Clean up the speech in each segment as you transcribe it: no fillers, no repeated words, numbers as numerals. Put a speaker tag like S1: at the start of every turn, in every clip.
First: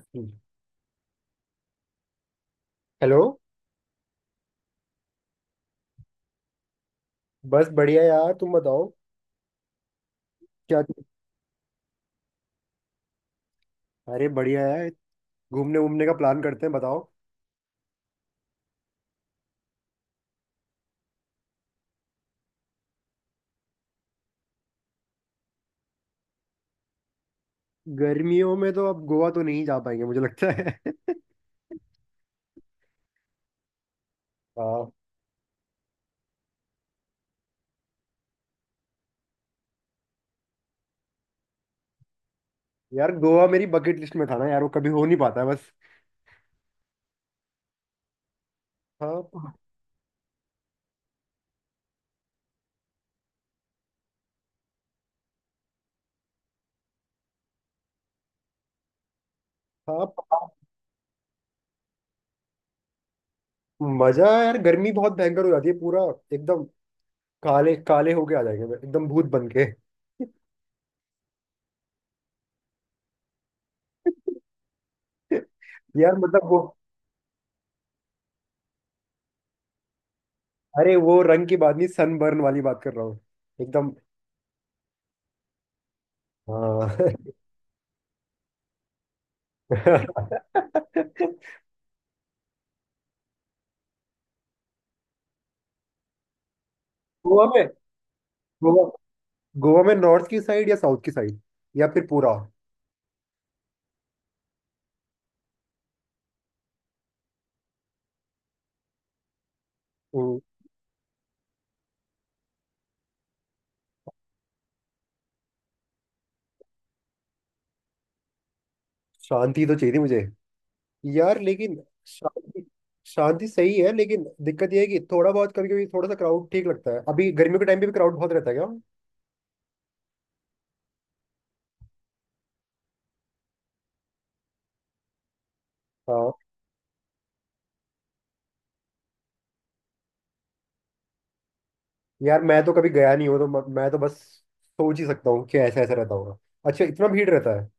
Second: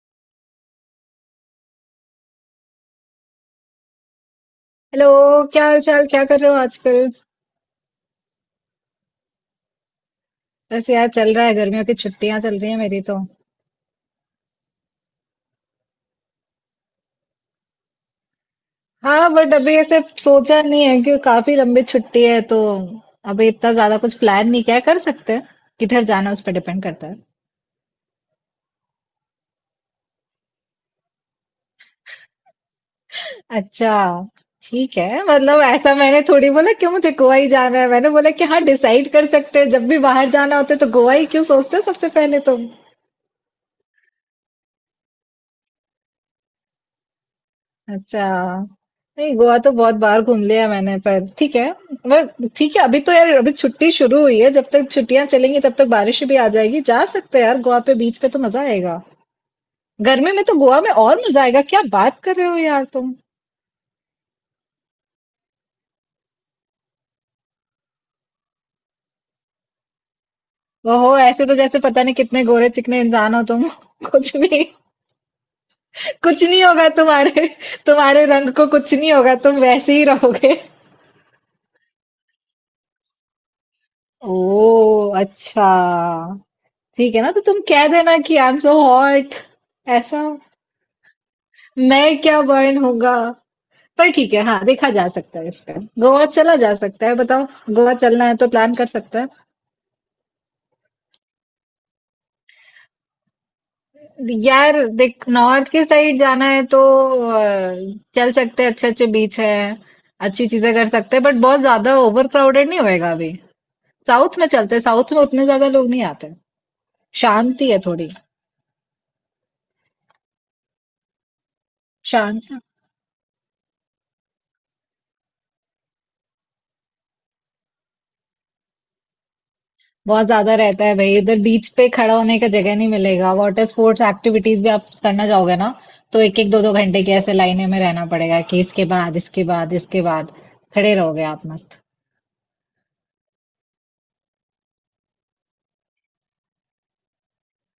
S1: हम्म। Hello.
S2: Hello. क्या हाल चाल, क्या कर रहे हो आजकल?
S1: बस बढ़िया यार, तुम बताओ। क्या?
S2: बस यार चल रहा है, गर्मियों की छुट्टियां चल रही है मेरी तो।
S1: अरे बढ़िया है। घूमने घूमने का प्लान करते हैं, बताओ।
S2: हाँ बट अभी ऐसे सोचा नहीं है कि काफी लंबी छुट्टी है तो अभी इतना ज्यादा कुछ प्लान नहीं किया है। कर सकते हैं, किधर जाना है, उस पर डिपेंड करता है।
S1: गर्मियों में तो अब गोवा तो नहीं जा पाएंगे मुझे लगता है।
S2: अच्छा।
S1: हाँ।
S2: ठीक है, मतलब ऐसा मैंने थोड़ी बोला कि मुझे गोवा ही जाना है, मैंने बोला कि हाँ डिसाइड कर सकते हैं, जब भी बाहर जाना होता है तो गोवा ही क्यों सोचते हो सबसे पहले तो।
S1: यार गोवा मेरी बकेट लिस्ट में था ना यार, वो कभी हो नहीं पाता है बस।
S2: अच्छा। नहीं
S1: हाँ।
S2: गोवा तो बहुत बार घूम लिया मैंने, पर ठीक है। पर ठीक है, अभी तो यार अभी छुट्टी शुरू हुई है, जब तक छुट्टियां चलेंगी तब तक बारिश भी आ जाएगी। जा सकते हैं यार गोवा पे, बीच पे तो मजा आएगा।
S1: हाँ प-
S2: गर्मी में तो गोवा में और मजा आएगा, क्या बात कर रहे हो यार तुम।
S1: मजा है यार, गर्मी बहुत भयंकर हो जाती है पूरा। एकदम काले काले होके आ जाएंगे एकदम भूत बन के।
S2: ओहो, ऐसे तो जैसे पता नहीं कितने गोरे चिकने इंसान हो तुम कुछ भी।
S1: यार
S2: कुछ
S1: मतलब वो।
S2: नहीं होगा तुम्हारे, तुम्हारे रंग को कुछ नहीं होगा, तुम वैसे ही रहोगे।
S1: अरे वो रंग की बात नहीं, सनबर्न वाली बात कर रहा हूँ एकदम।
S2: ओ अच्छा।
S1: हाँ।
S2: ठीक है ना, तो तुम कह देना कि आई एम सो हॉट। ऐसा। मैं क्या बर्न होगा। पर ठीक है, हाँ देखा जा सकता है इस पे। गोवा चला जा सकता है,
S1: गोवा
S2: बताओ।
S1: में।
S2: गोवा चलना है तो प्लान कर
S1: गोवा।
S2: सकते हैं।
S1: गोवा में नॉर्थ की साइड या साउथ की साइड? या फिर पूरा?
S2: यार देख, नॉर्थ के साइड जाना है तो अ, चल सकते हैं, अच्छे अच्छे बीच है,
S1: हम्म,
S2: अच्छी चीजें कर सकते हैं, बट बहुत ज्यादा ओवर क्राउडेड नहीं होएगा अभी। साउथ में चलते हैं, साउथ में उतने ज्यादा लोग नहीं आते, शांति है थोड़ी।
S1: शांति तो चाहिए थी मुझे यार, लेकिन
S2: शांत।
S1: शांति। शांति सही है, लेकिन दिक्कत यह है कि थोड़ा बहुत, कभी कभी थोड़ा सा क्राउड ठीक लगता है। अभी गर्मियों के टाइम पे भी क्राउड बहुत रहता है क्या?
S2: बहुत ज़्यादा रहता है भई, उधर बीच पे खड़ा होने का जगह नहीं मिलेगा। वाटर स्पोर्ट्स एक्टिविटीज़ भी आप करना जाओगे ना, तो
S1: हाँ।
S2: एक-एक, दो-दो घंटे की ऐसे लाइनें में रहना पड़ेगा कि इसके बाद, इसके बाद, इसके बाद। खड़े रहोगे आप मस्त।
S1: यार मैं तो कभी गया नहीं हूँ, तो मैं तो बस सोच ही सकता हूँ कि ऐसा ऐसा रहता होगा। अच्छा, इतना भीड़ रहता है?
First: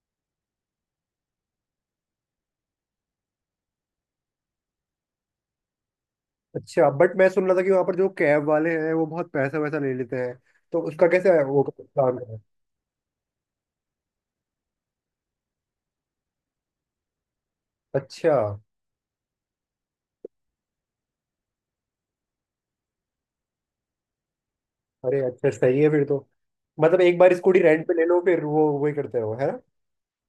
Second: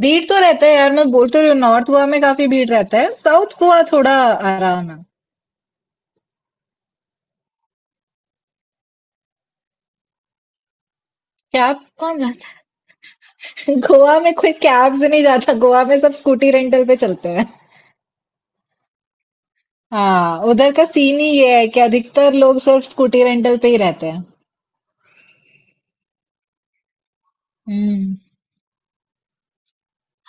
S2: भीड़ तो रहता है यार, मैं बोल तो रही हूँ, नॉर्थ गोवा में काफ़ी भीड़ रहता है। साउथ गोवा थोड़ा आराम है।
S1: अच्छा बट मैं सुन रहा था कि वहाँ पर जो कैब वाले हैं वो बहुत पैसा वैसा ले लेते हैं, तो उसका कैसे है वो
S2: कैब
S1: प्लान
S2: कौन
S1: है?
S2: जाता है? गोवा में कोई कैब से नहीं जाता, गोवा में सब स्कूटी रेंटल पे चलते हैं।
S1: अच्छा।
S2: हाँ, उधर का सीन ही ये है कि अधिकतर लोग सिर्फ स्कूटी रेंटल पे ही रहते हैं।
S1: अरे अच्छा, सही है फिर तो। मतलब एक बार स्कूटी रेंट पे ले
S2: हुँ।
S1: लो, फिर वो वही करते रहो, है ना?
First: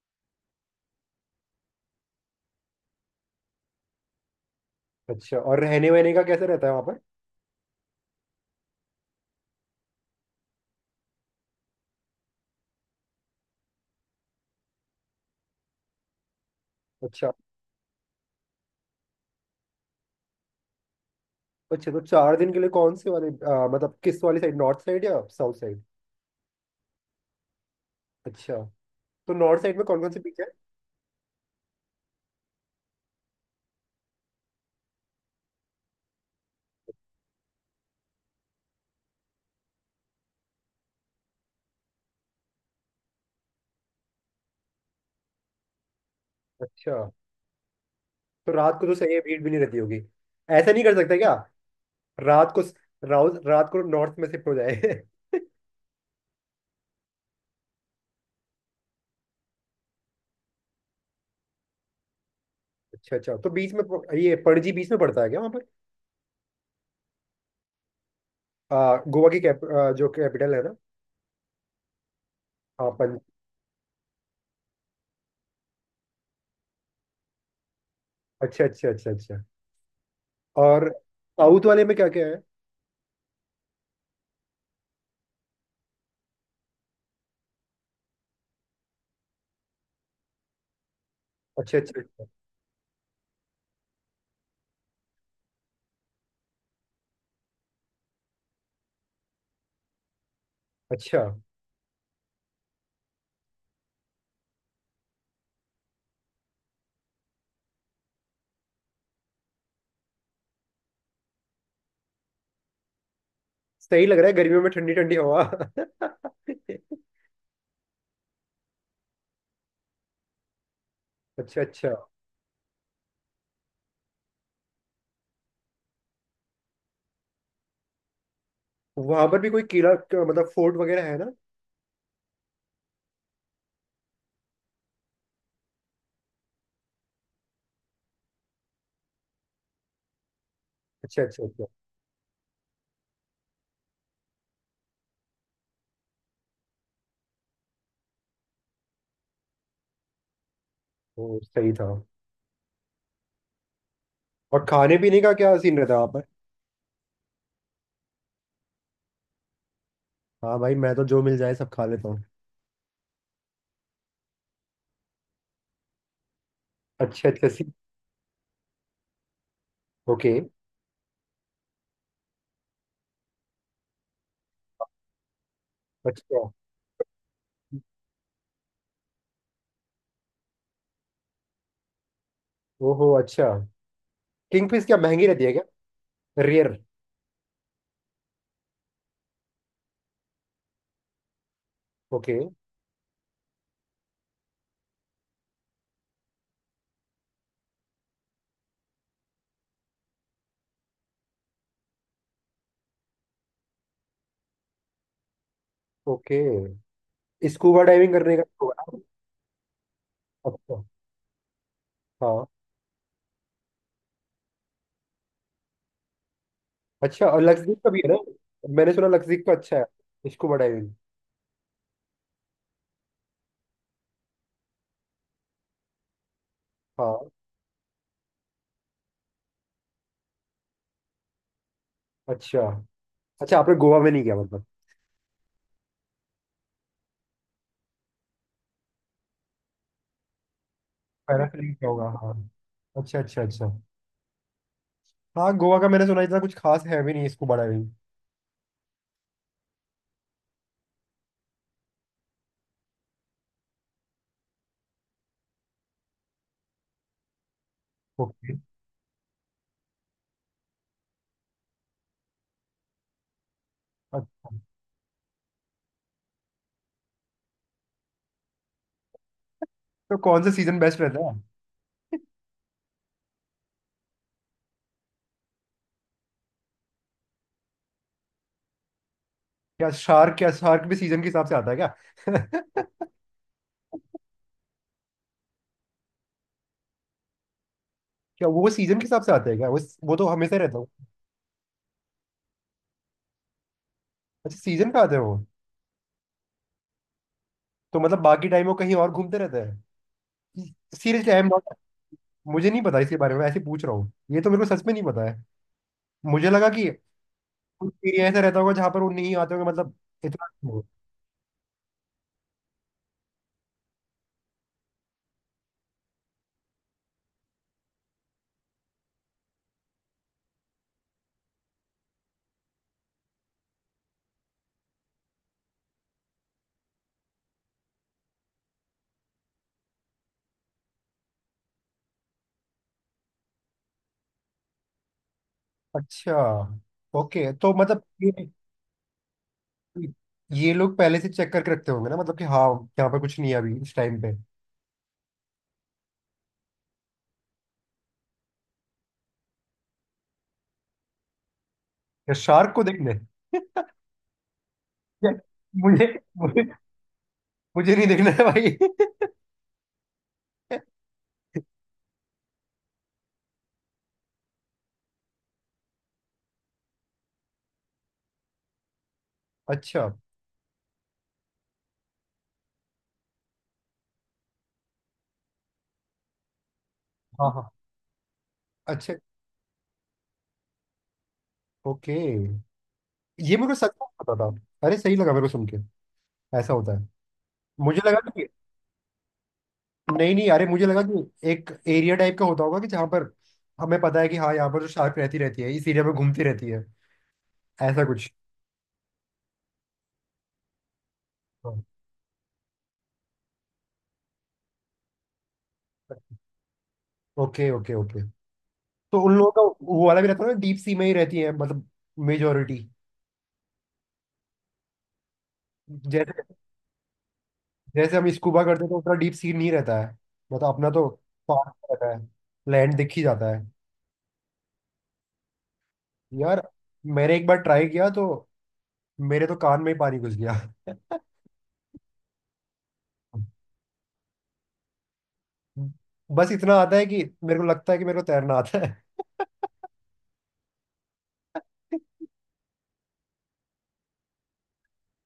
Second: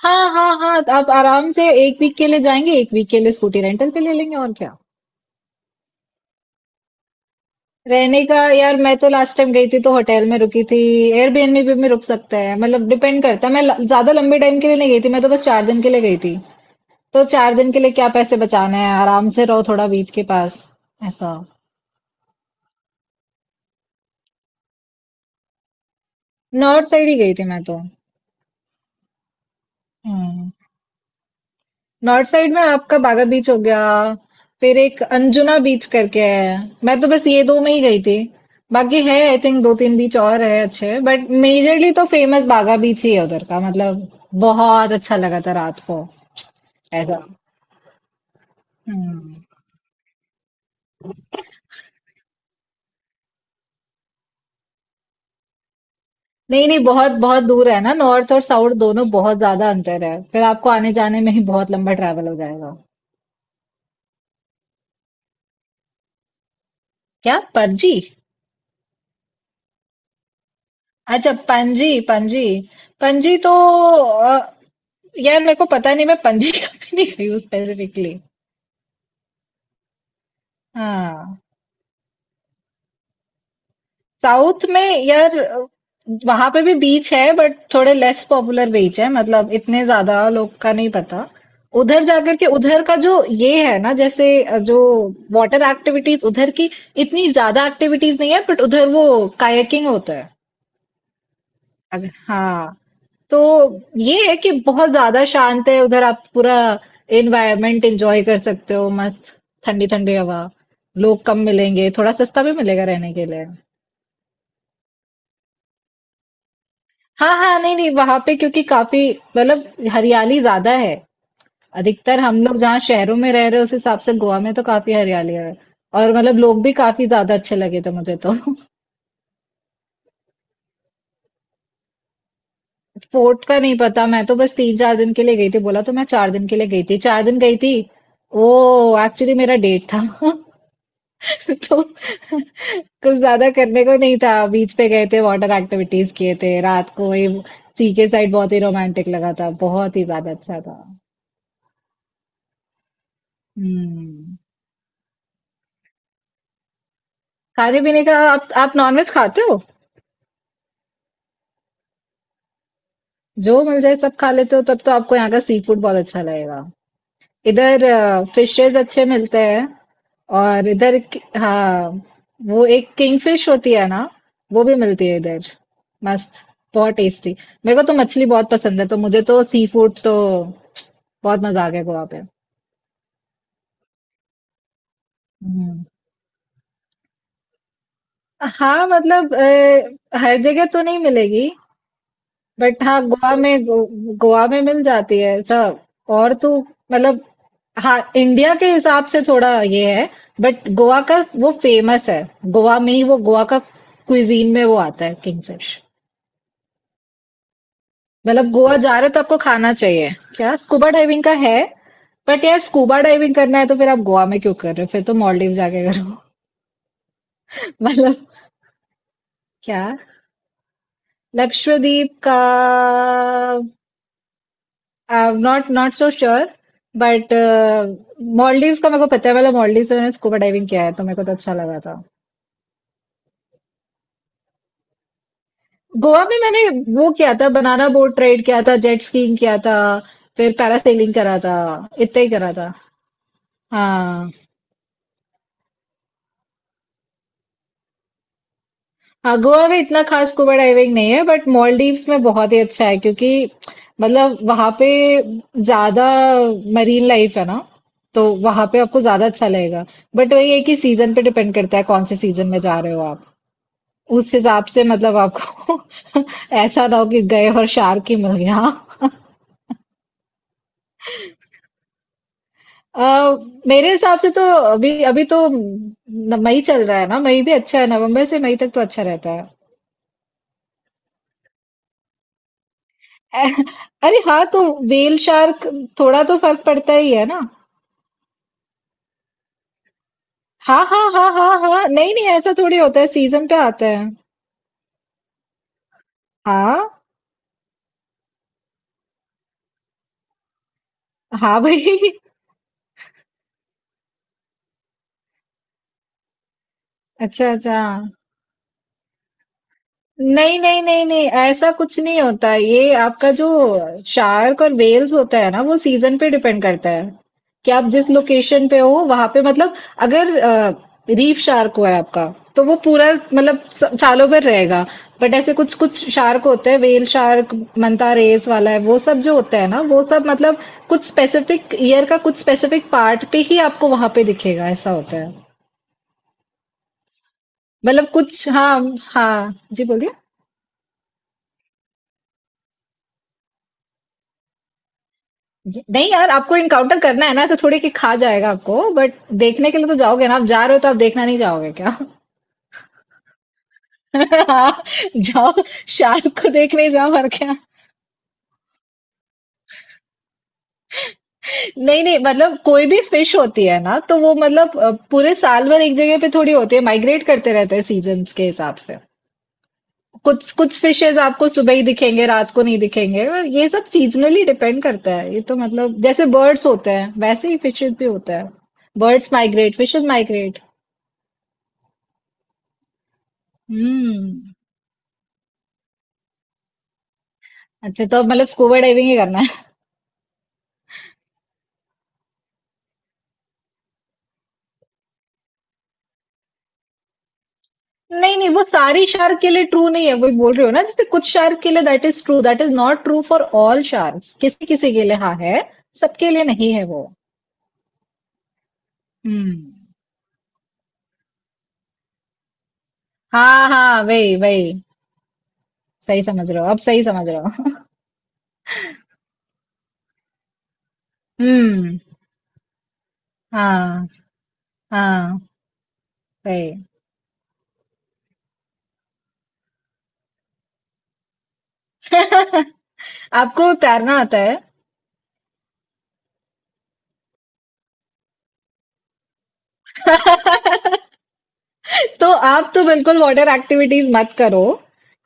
S2: हाँ हाँ हाँ, तो आप आराम से एक वीक के लिए जाएंगे, एक वीक के लिए स्कूटी रेंटल पे ले लेंगे, और क्या।
S1: अच्छा, और रहने वहने का कैसे रहता है वहाँ पर?
S2: रहने का यार, मैं तो लास्ट टाइम गई थी तो होटल में रुकी थी। एयरबीएनबी पे भी रुक सकते हैं, मतलब डिपेंड करता है। ज्यादा लंबे टाइम के लिए नहीं गई थी मैं, तो बस चार दिन के लिए गई थी। तो
S1: अच्छा।
S2: चार दिन के लिए क्या पैसे बचाने हैं, आराम से रहो थोड़ा बीच के पास, ऐसा।
S1: अच्छा तो चार दिन के लिए कौन से वाले मतलब किस वाली साइड, नॉर्थ साइड या साउथ साइड?
S2: नॉर्थ साइड ही गई थी मैं तो।
S1: अच्छा, तो नॉर्थ साइड में कौन कौन से बीच है?
S2: हम्म। नॉर्थ साइड में आपका बागा बीच हो गया, फिर एक अंजुना बीच करके है। मैं तो बस ये दो में ही गई थी, बाकी है आई थिंक दो तीन बीच और है अच्छे, बट मेजरली तो फेमस बागा बीच ही है उधर का मतलब। बहुत अच्छा लगा था रात को,
S1: अच्छा,
S2: ऐसा।
S1: तो रात को तो सही है,
S2: हम्म।
S1: भीड़ भी नहीं रहती होगी। ऐसा नहीं कर सकते क्या? रात को? राउस रात को नॉर्थ में शिफ्ट हो जाए।
S2: नहीं नहीं बहुत बहुत दूर है ना, नॉर्थ और साउथ दोनों बहुत ज्यादा अंतर है, फिर आपको आने जाने में ही बहुत लंबा ट्रैवल हो जाएगा।
S1: अच्छा अच्छा, तो बीच में ये पणजी बीच में पड़ता है क्या वहाँ पर?
S2: क्या पणजी।
S1: गोवा की जो कैपिटल है ना।
S2: अच्छा पणजी, पणजी।
S1: हाँ, पणजी।
S2: पणजी तो अ, यार मेरे को पता नहीं, मैं पणजी कभी नहीं गई हूँ स्पेसिफिकली।
S1: अच्छा अच्छा अच्छा अच्छा। और
S2: हाँ।
S1: साउथ वाले में क्या क्या है?
S2: साउथ में यार, वहां पे भी बीच है, बट थोड़े लेस पॉपुलर बीच है, मतलब इतने ज्यादा लोग का नहीं पता।
S1: अच्छा अच्छा
S2: उधर
S1: अच्छा।
S2: जाकर के उधर का जो ये है ना, जैसे, जो वाटर एक्टिविटीज उधर की, इतनी ज्यादा एक्टिविटीज नहीं है, बट उधर वो कायाकिंग होता है।
S1: अच्छा,
S2: अगर हाँ, तो ये है कि बहुत ज़्यादा शांत है उधर, आप पूरा एनवायरनमेंट एंजॉय कर सकते हो मस्त, ठंडी ठंडी हवा, लोग कम मिलेंगे, थोड़ा सस्ता भी मिलेगा रहने के लिए।
S1: सही लग रहा है गर्मियों में ठंडी ठंडी हवा।
S2: हाँ हाँ, नहीं नहीं वहां पे क्योंकि काफी मतलब हरियाली ज्यादा है।
S1: अच्छा अच्छा।
S2: अधिकतर हम लोग जहाँ शहरों में रह रहे हैं उस हिसाब से गोवा में तो काफी हरियाली है, और मतलब लोग भी काफी ज्यादा अच्छे लगे थे मुझे तो।
S1: वहां पर भी कोई किला मतलब फोर्ट वगैरह है ना?
S2: फोर्ट का नहीं पता, मैं तो बस तीन चार दिन के लिए गई थी, बोला तो, मैं चार दिन के लिए गई थी, चार दिन गई थी। वो एक्चुअली मेरा डेट था।
S1: अच्छा अच्छा अच्छा।
S2: तो कुछ ज्यादा करने को नहीं था, बीच पे गए थे, वाटर एक्टिविटीज किए थे, रात को ये सी के साइड बहुत ही रोमांटिक लगा था, बहुत ही ज्यादा अच्छा था।
S1: वो सही था।
S2: हम्म।
S1: और खाने पीने का क्या सीन रहता है वहाँ पर?
S2: खाने पीने का, आप नॉनवेज खाते हो।
S1: हाँ भाई, मैं तो जो मिल जाए सब खा लेता हूँ।
S2: जो मिल जाए सब खा लेते हो, तब तो आपको यहाँ का सी फूड बहुत अच्छा लगेगा।
S1: अच्छा अच्छा सी।
S2: इधर फिशेस अच्छे मिलते हैं,
S1: ओके।
S2: और इधर हाँ वो एक किंगफिश होती है ना, वो भी मिलती है इधर,
S1: अच्छा।
S2: मस्त, बहुत टेस्टी। मेरे को तो मछली बहुत पसंद है, तो मुझे तो सी फूड तो बहुत मजा आ गया गोवा पे।
S1: ओहो अच्छा। किंग फिश क्या महंगी रहती है क्या?
S2: हम्म।
S1: रेयर?
S2: हाँ मतलब हर जगह तो नहीं मिलेगी।
S1: ओके।
S2: बट हाँ गोवा में गोवा में मिल जाती है सब। और तो मतलब हाँ इंडिया के हिसाब से थोड़ा ये है, बट गोवा का वो फेमस है, गोवा में ही वो, गोवा का क्विजीन में वो आता है किंगफिश।
S1: ओके, स्कूबा डाइविंग करने का
S2: मतलब गोवा जा
S1: होगा।
S2: रहे हो तो आपको खाना चाहिए। क्या
S1: अच्छा।
S2: स्कूबा डाइविंग का है। बट
S1: हाँ।
S2: यार स्कूबा डाइविंग करना है तो फिर आप गोवा में क्यों कर रहे हो, फिर तो मॉलडीव जाके करो।
S1: अच्छा, और लक्षदीप का भी है
S2: मतलब।
S1: ना। मैंने सुना लक्षदीप का अच्छा
S2: क्या।
S1: है स्कूबा डाइविंग।
S2: लक्षद्वीप का I'm not not so sure,
S1: हाँ।
S2: but मॉलडीव्स का मेरे को पता है, वाला मॉलडीव से मैंने स्कूबा डाइविंग किया है तो मेरे को तो अच्छा लगा था।
S1: अच्छा, अच्छा आपने गोवा में नहीं गया मतलब?
S2: गोवा में मैंने वो किया था, बनाना बोट राइड किया था, जेट स्कीइंग किया था, फिर पैरासेलिंग करा था,
S1: पैरासेलिंग क्या होगा?
S2: इतना ही
S1: हाँ।
S2: करा था।
S1: अच्छा अच्छा अच्छा।
S2: हाँ।
S1: हाँ, गोवा का मैंने सुना इतना कुछ खास है भी नहीं स्कूबा डाइविंग।
S2: हाँ गोवा में इतना खास स्कूबा डाइविंग नहीं है, बट मॉलडीव्स में बहुत ही अच्छा है, क्योंकि मतलब वहां पे ज्यादा मरीन लाइफ है ना, तो
S1: ओके।
S2: वहां पे आपको ज्यादा अच्छा लगेगा। बट वही है कि सीजन पे डिपेंड करता है कौन से सीजन में जा रहे हो आप, उस
S1: अच्छा,
S2: हिसाब से मतलब आपको ऐसा ना हो कि गए और शार्क ही मिल गया।
S1: तो कौन सा सीजन बेस्ट रहता है?
S2: अ, मेरे हिसाब से तो अभी, अभी तो न, मई चल रहा है ना, मई भी अच्छा है, नवंबर से मई तक तो अच्छा रहता है।
S1: क्या, शार्क, क्या शार्क भी सीजन के हिसाब से आता है क्या?
S2: अ- अरे हाँ तो व्हेल शार्क, थोड़ा तो फर्क पड़ता ही है ना।
S1: क्या, वो सीजन के हिसाब से आता है क्या वो? वो तो हमेशा रहता
S2: हाँ
S1: हूँ।
S2: हाँ हाँ हाँ हाँ, नहीं नहीं ऐसा थोड़ी होता है, सीजन पे आता है।
S1: अच्छा, सीजन का आते हैं वो?
S2: हाँ।
S1: तो मतलब बाकी टाइम वो कहीं और घूमते रहते हैं? सीरियसली आई एम
S2: हाँ
S1: नॉट।
S2: भाई।
S1: मुझे नहीं पता इसके बारे में, ऐसे पूछ रहा हूँ, ये तो मेरे को सच में नहीं पता। मुझे लगा कि
S2: अच्छा अच्छा।
S1: उस एरिया ऐसा रहता होगा जहां पर वो नहीं आते होंगे मतलब। इतना।
S2: नहीं नहीं नहीं नहीं, ऐसा कुछ नहीं होता, ये आपका जो शार्क और वेल्स होता है ना वो सीजन पे डिपेंड करता है कि आप जिस लोकेशन पे हो वहां पे, मतलब अगर रीफ शार्क हुआ है आपका, तो वो पूरा मतलब सालों भर रहेगा। बट ऐसे कुछ कुछ शार्क होते हैं, वेल शार्क, मंता रेस वाला है वो सब, जो होता है ना वो सब मतलब कुछ स्पेसिफिक ईयर का कुछ स्पेसिफिक पार्ट पे ही आपको वहां पे दिखेगा, ऐसा होता है।
S1: अच्छा। ओके, तो मतलब
S2: मतलब कुछ, हाँ, हाँ जी बोलिए।
S1: ये लोग पहले से चेक करके रखते होंगे ना मतलब, कि हाँ यहाँ पर कुछ नहीं है अभी इस टाइम पे।
S2: नहीं यार, आपको इनकाउंटर करना है ना, ऐसे थोड़ी कि खा जाएगा आपको, बट देखने के लिए तो जाओगे ना, आप जा रहे हो तो आप देखना नहीं जाओगे क्या?
S1: या शार्क को देखने?
S2: हाँ,
S1: या-
S2: जाओ,
S1: मुझे
S2: शार्क को
S1: मुझे
S2: देखने जाओ और क्या।
S1: मुझे नहीं देखना है भाई।
S2: नहीं नहीं मतलब कोई भी फिश होती है ना तो वो मतलब पूरे साल भर एक जगह पे थोड़ी होती है, माइग्रेट करते रहते हैं सीजन्स के हिसाब से।
S1: अच्छा।
S2: कुछ कुछ फिशेज आपको सुबह ही दिखेंगे, रात को नहीं दिखेंगे। ये सब सीजनली डिपेंड करता है ये, तो मतलब जैसे बर्ड्स होते हैं वैसे
S1: हाँ
S2: ही
S1: हाँ।
S2: फिशेज भी होता है।
S1: अच्छा।
S2: Birds migrate, fishes migrate.
S1: Okay. ये मेरे को सच में पता था।
S2: हम्म।
S1: अरे सही लगा मेरे को सुन के, ऐसा होता है। मुझे
S2: अच्छा, तो
S1: लगा
S2: अब मतलब
S1: कि,
S2: स्कूबा डाइविंग ही करना है।
S1: नहीं नहीं, अरे मुझे लगा कि एक एरिया टाइप का होता होगा कि जहाँ पर हमें पता है कि हाँ यहाँ पर जो शार्क रहती रहती है इस एरिया में घूमती रहती है, ऐसा कुछ।
S2: नहीं नहीं, वो सारी शार्क के लिए ट्रू नहीं है, वही बोल रहे हो ना, जैसे कुछ शार्क के लिए that is true, that is not true for all sharks, किसी किसी के लिए हाँ है, सबके लिए नहीं है वो।
S1: Okay okay okay. तो उन लोगों का
S2: हम्म।
S1: वो वाला भी रहता है ना, डीप सी में ही रहती है मतलब, मेजोरिटी।
S2: हाँ हाँ वही वही, सही
S1: जैसे,
S2: समझ रहे हो, अब सही समझ रहे हो
S1: जैसे हम स्कूबा करते हैं तो उतना डीप सी नहीं रहता है, मतलब अपना तो पार
S2: हम्म,
S1: रहता है, लैंड दिख ही जाता है
S2: हाँ हाँ
S1: यार।
S2: वही।
S1: मैंने एक बार ट्राई किया तो मेरे तो कान में ही पानी घुस गया।
S2: आपको तैरना आता है?
S1: बस इतना आता है कि मेरे को लगता है कि मेरे को तैरना आता है।
S2: तो आप तो बिल्कुल वाटर एक्टिविटीज मत करो,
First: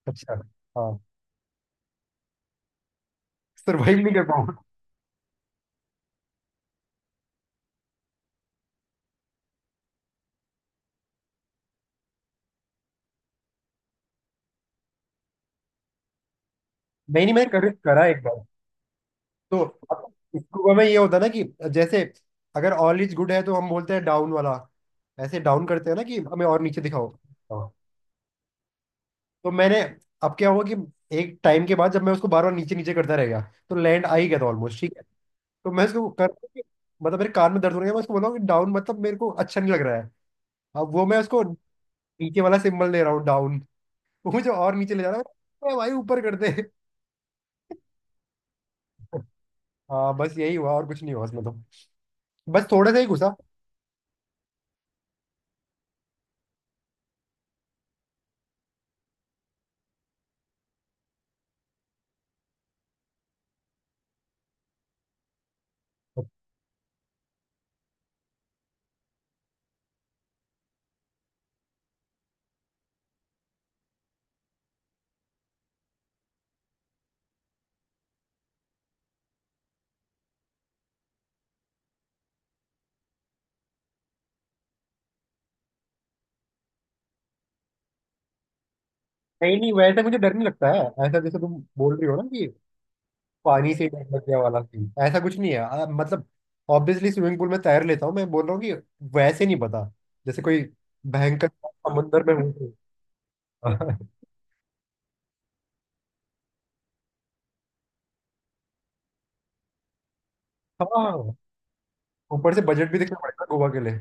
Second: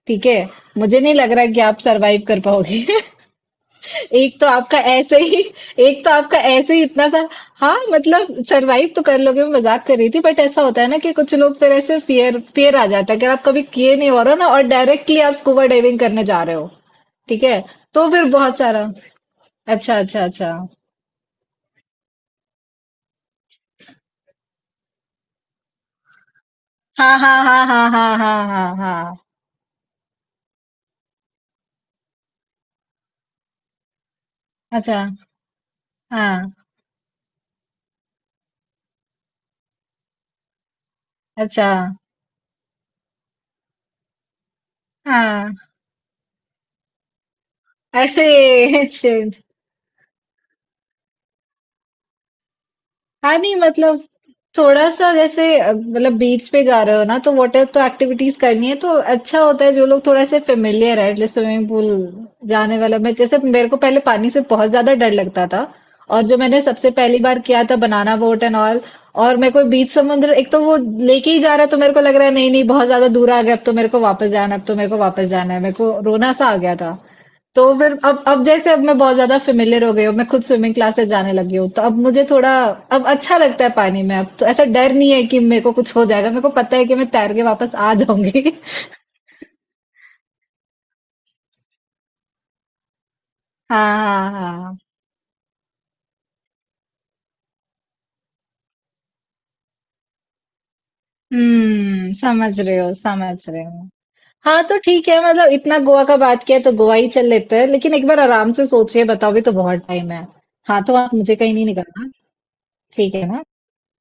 S2: ठीक
S1: अच्छा।
S2: है।
S1: हाँ,
S2: मुझे नहीं लग रहा कि आप सरवाइव कर पाओगे।
S1: सरवाइव नहीं कर
S2: एक तो
S1: पाऊंगा।
S2: आपका ऐसे ही, एक तो आपका ऐसे ही इतना सा। हाँ मतलब सरवाइव तो कर लोगे, मैं मजाक कर रही थी, बट ऐसा होता है ना कि कुछ लोग फिर ऐसे फियर फियर आ जाता है, अगर आप कभी किए नहीं हो रहा ना और डायरेक्टली आप स्कूबा डाइविंग करने जा रहे हो।
S1: नहीं नहीं,
S2: ठीक
S1: मैंने
S2: है,
S1: करा
S2: तो
S1: एक
S2: फिर
S1: बार।
S2: बहुत सारा,
S1: तो
S2: अच्छा
S1: अब
S2: अच्छा अच्छा।
S1: स्कूबा में ये होता है ना कि, जैसे, अगर ऑल इज गुड है तो हम बोलते हैं डाउन वाला, ऐसे डाउन करते हैं ना कि हमें और नीचे दिखाओ।
S2: हाँ हाँ हाँ
S1: हाँ।
S2: हाँ हाँ हाँ हाँ हाँ।
S1: तो मैंने, अब क्या हुआ कि एक टाइम के बाद जब मैं उसको बार बार नीचे नीचे करता रह गया, तो लैंड आ ही गया था ऑलमोस्ट, ठीक
S2: अच्छा।
S1: है? तो मैं उसको
S2: हाँ।
S1: मतलब मेरे कान में दर्द हो रहा है, मैं उसको बोल रहा हूँ कि डाउन, मतलब मेरे को अच्छा नहीं लग रहा है। अब वो, मैं उसको
S2: अच्छा।
S1: नीचे वाला सिंबल दे रहा हूँ डाउन, वो मुझे और नीचे ले जा रहा
S2: हाँ।
S1: है। मैं, भाई ऊपर कर दे।
S2: ऐसे।
S1: हाँ बस यही हुआ, और कुछ नहीं हुआ उसमें तो, बस थोड़ा सा ही घुसा।
S2: हाँ नहीं मतलब थोड़ा सा, जैसे मतलब बीच पे जा रहे हो ना तो वाटर तो एक्टिविटीज करनी है, तो अच्छा होता है जो लोग थोड़ा से फेमिलियर है, एटलीस्ट स्विमिंग पूल जाने वाला। मैं जैसे, मेरे को पहले पानी से बहुत ज्यादा डर लगता था, और जो मैंने सबसे पहली बार किया था बनाना बोट एंड ऑल, और मेरे को बीच समुद्र एक तो वो लेके ही जा रहा है, तो मेरे को लग रहा है नहीं नहीं बहुत ज्यादा दूर आ गया, अब तो मेरे को वापस जाना है, अब तो मेरे को वापस जाना है, मेरे को रोना सा आ गया था। तो फिर अब जैसे अब मैं बहुत ज्यादा फेमिलियर हो गई हूँ, मैं खुद स्विमिंग क्लासेस जाने लगी हूँ, तो अब मुझे थोड़ा, अब अच्छा लगता है पानी में, अब तो ऐसा डर नहीं है कि मेरे को कुछ हो जाएगा, मेरे को पता है कि मैं तैर के वापस आ जाऊंगी।
S1: नहीं नहीं, वैसे मुझे डर नहीं लगता है। ऐसा जैसे तुम बोल रही हो ना कि पानी
S2: हाँ
S1: से ही डर लग
S2: हाँ
S1: गया वाला
S2: हाँ।
S1: सीन, ऐसा कुछ नहीं है। मतलब ऑब्वियसली स्विमिंग पूल में तैर लेता हूँ। मैं बोल रहा हूँ कि वैसे नहीं पता, जैसे कोई भयंकर
S2: हम्म,
S1: समुंदर में हूँ
S2: समझ रहे हो,
S1: तो।
S2: समझ रहे हो।
S1: हाँ।
S2: हाँ तो ठीक है, मतलब इतना गोवा का बात किया है तो गोवा ही चल लेते हैं, लेकिन एक बार आराम से सोचिए, बताओ भी, तो बहुत टाइम है। हाँ
S1: हाँ,
S2: तो आप
S1: हाँ।
S2: मुझे कहीं नहीं निकलना।
S1: ऊपर से बजट भी
S2: ठीक
S1: देखना
S2: है ना।
S1: पड़ेगा गोवा के लिए।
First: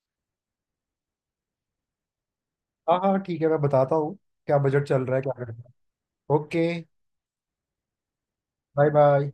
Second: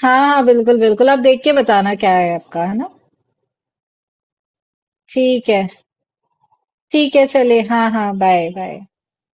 S2: हाँ हाँ बिल्कुल बिल्कुल, आप देख के बताना क्या है आपका, है ना।
S1: हाँ हाँ ठीक है, मैं बताता हूँ क्या बजट चल रहा है
S2: ठीक है।
S1: क्या। ओके।
S2: ठीक है, चलिए, हाँ, हाँ, बाय, बाय।
S1: Bye bye.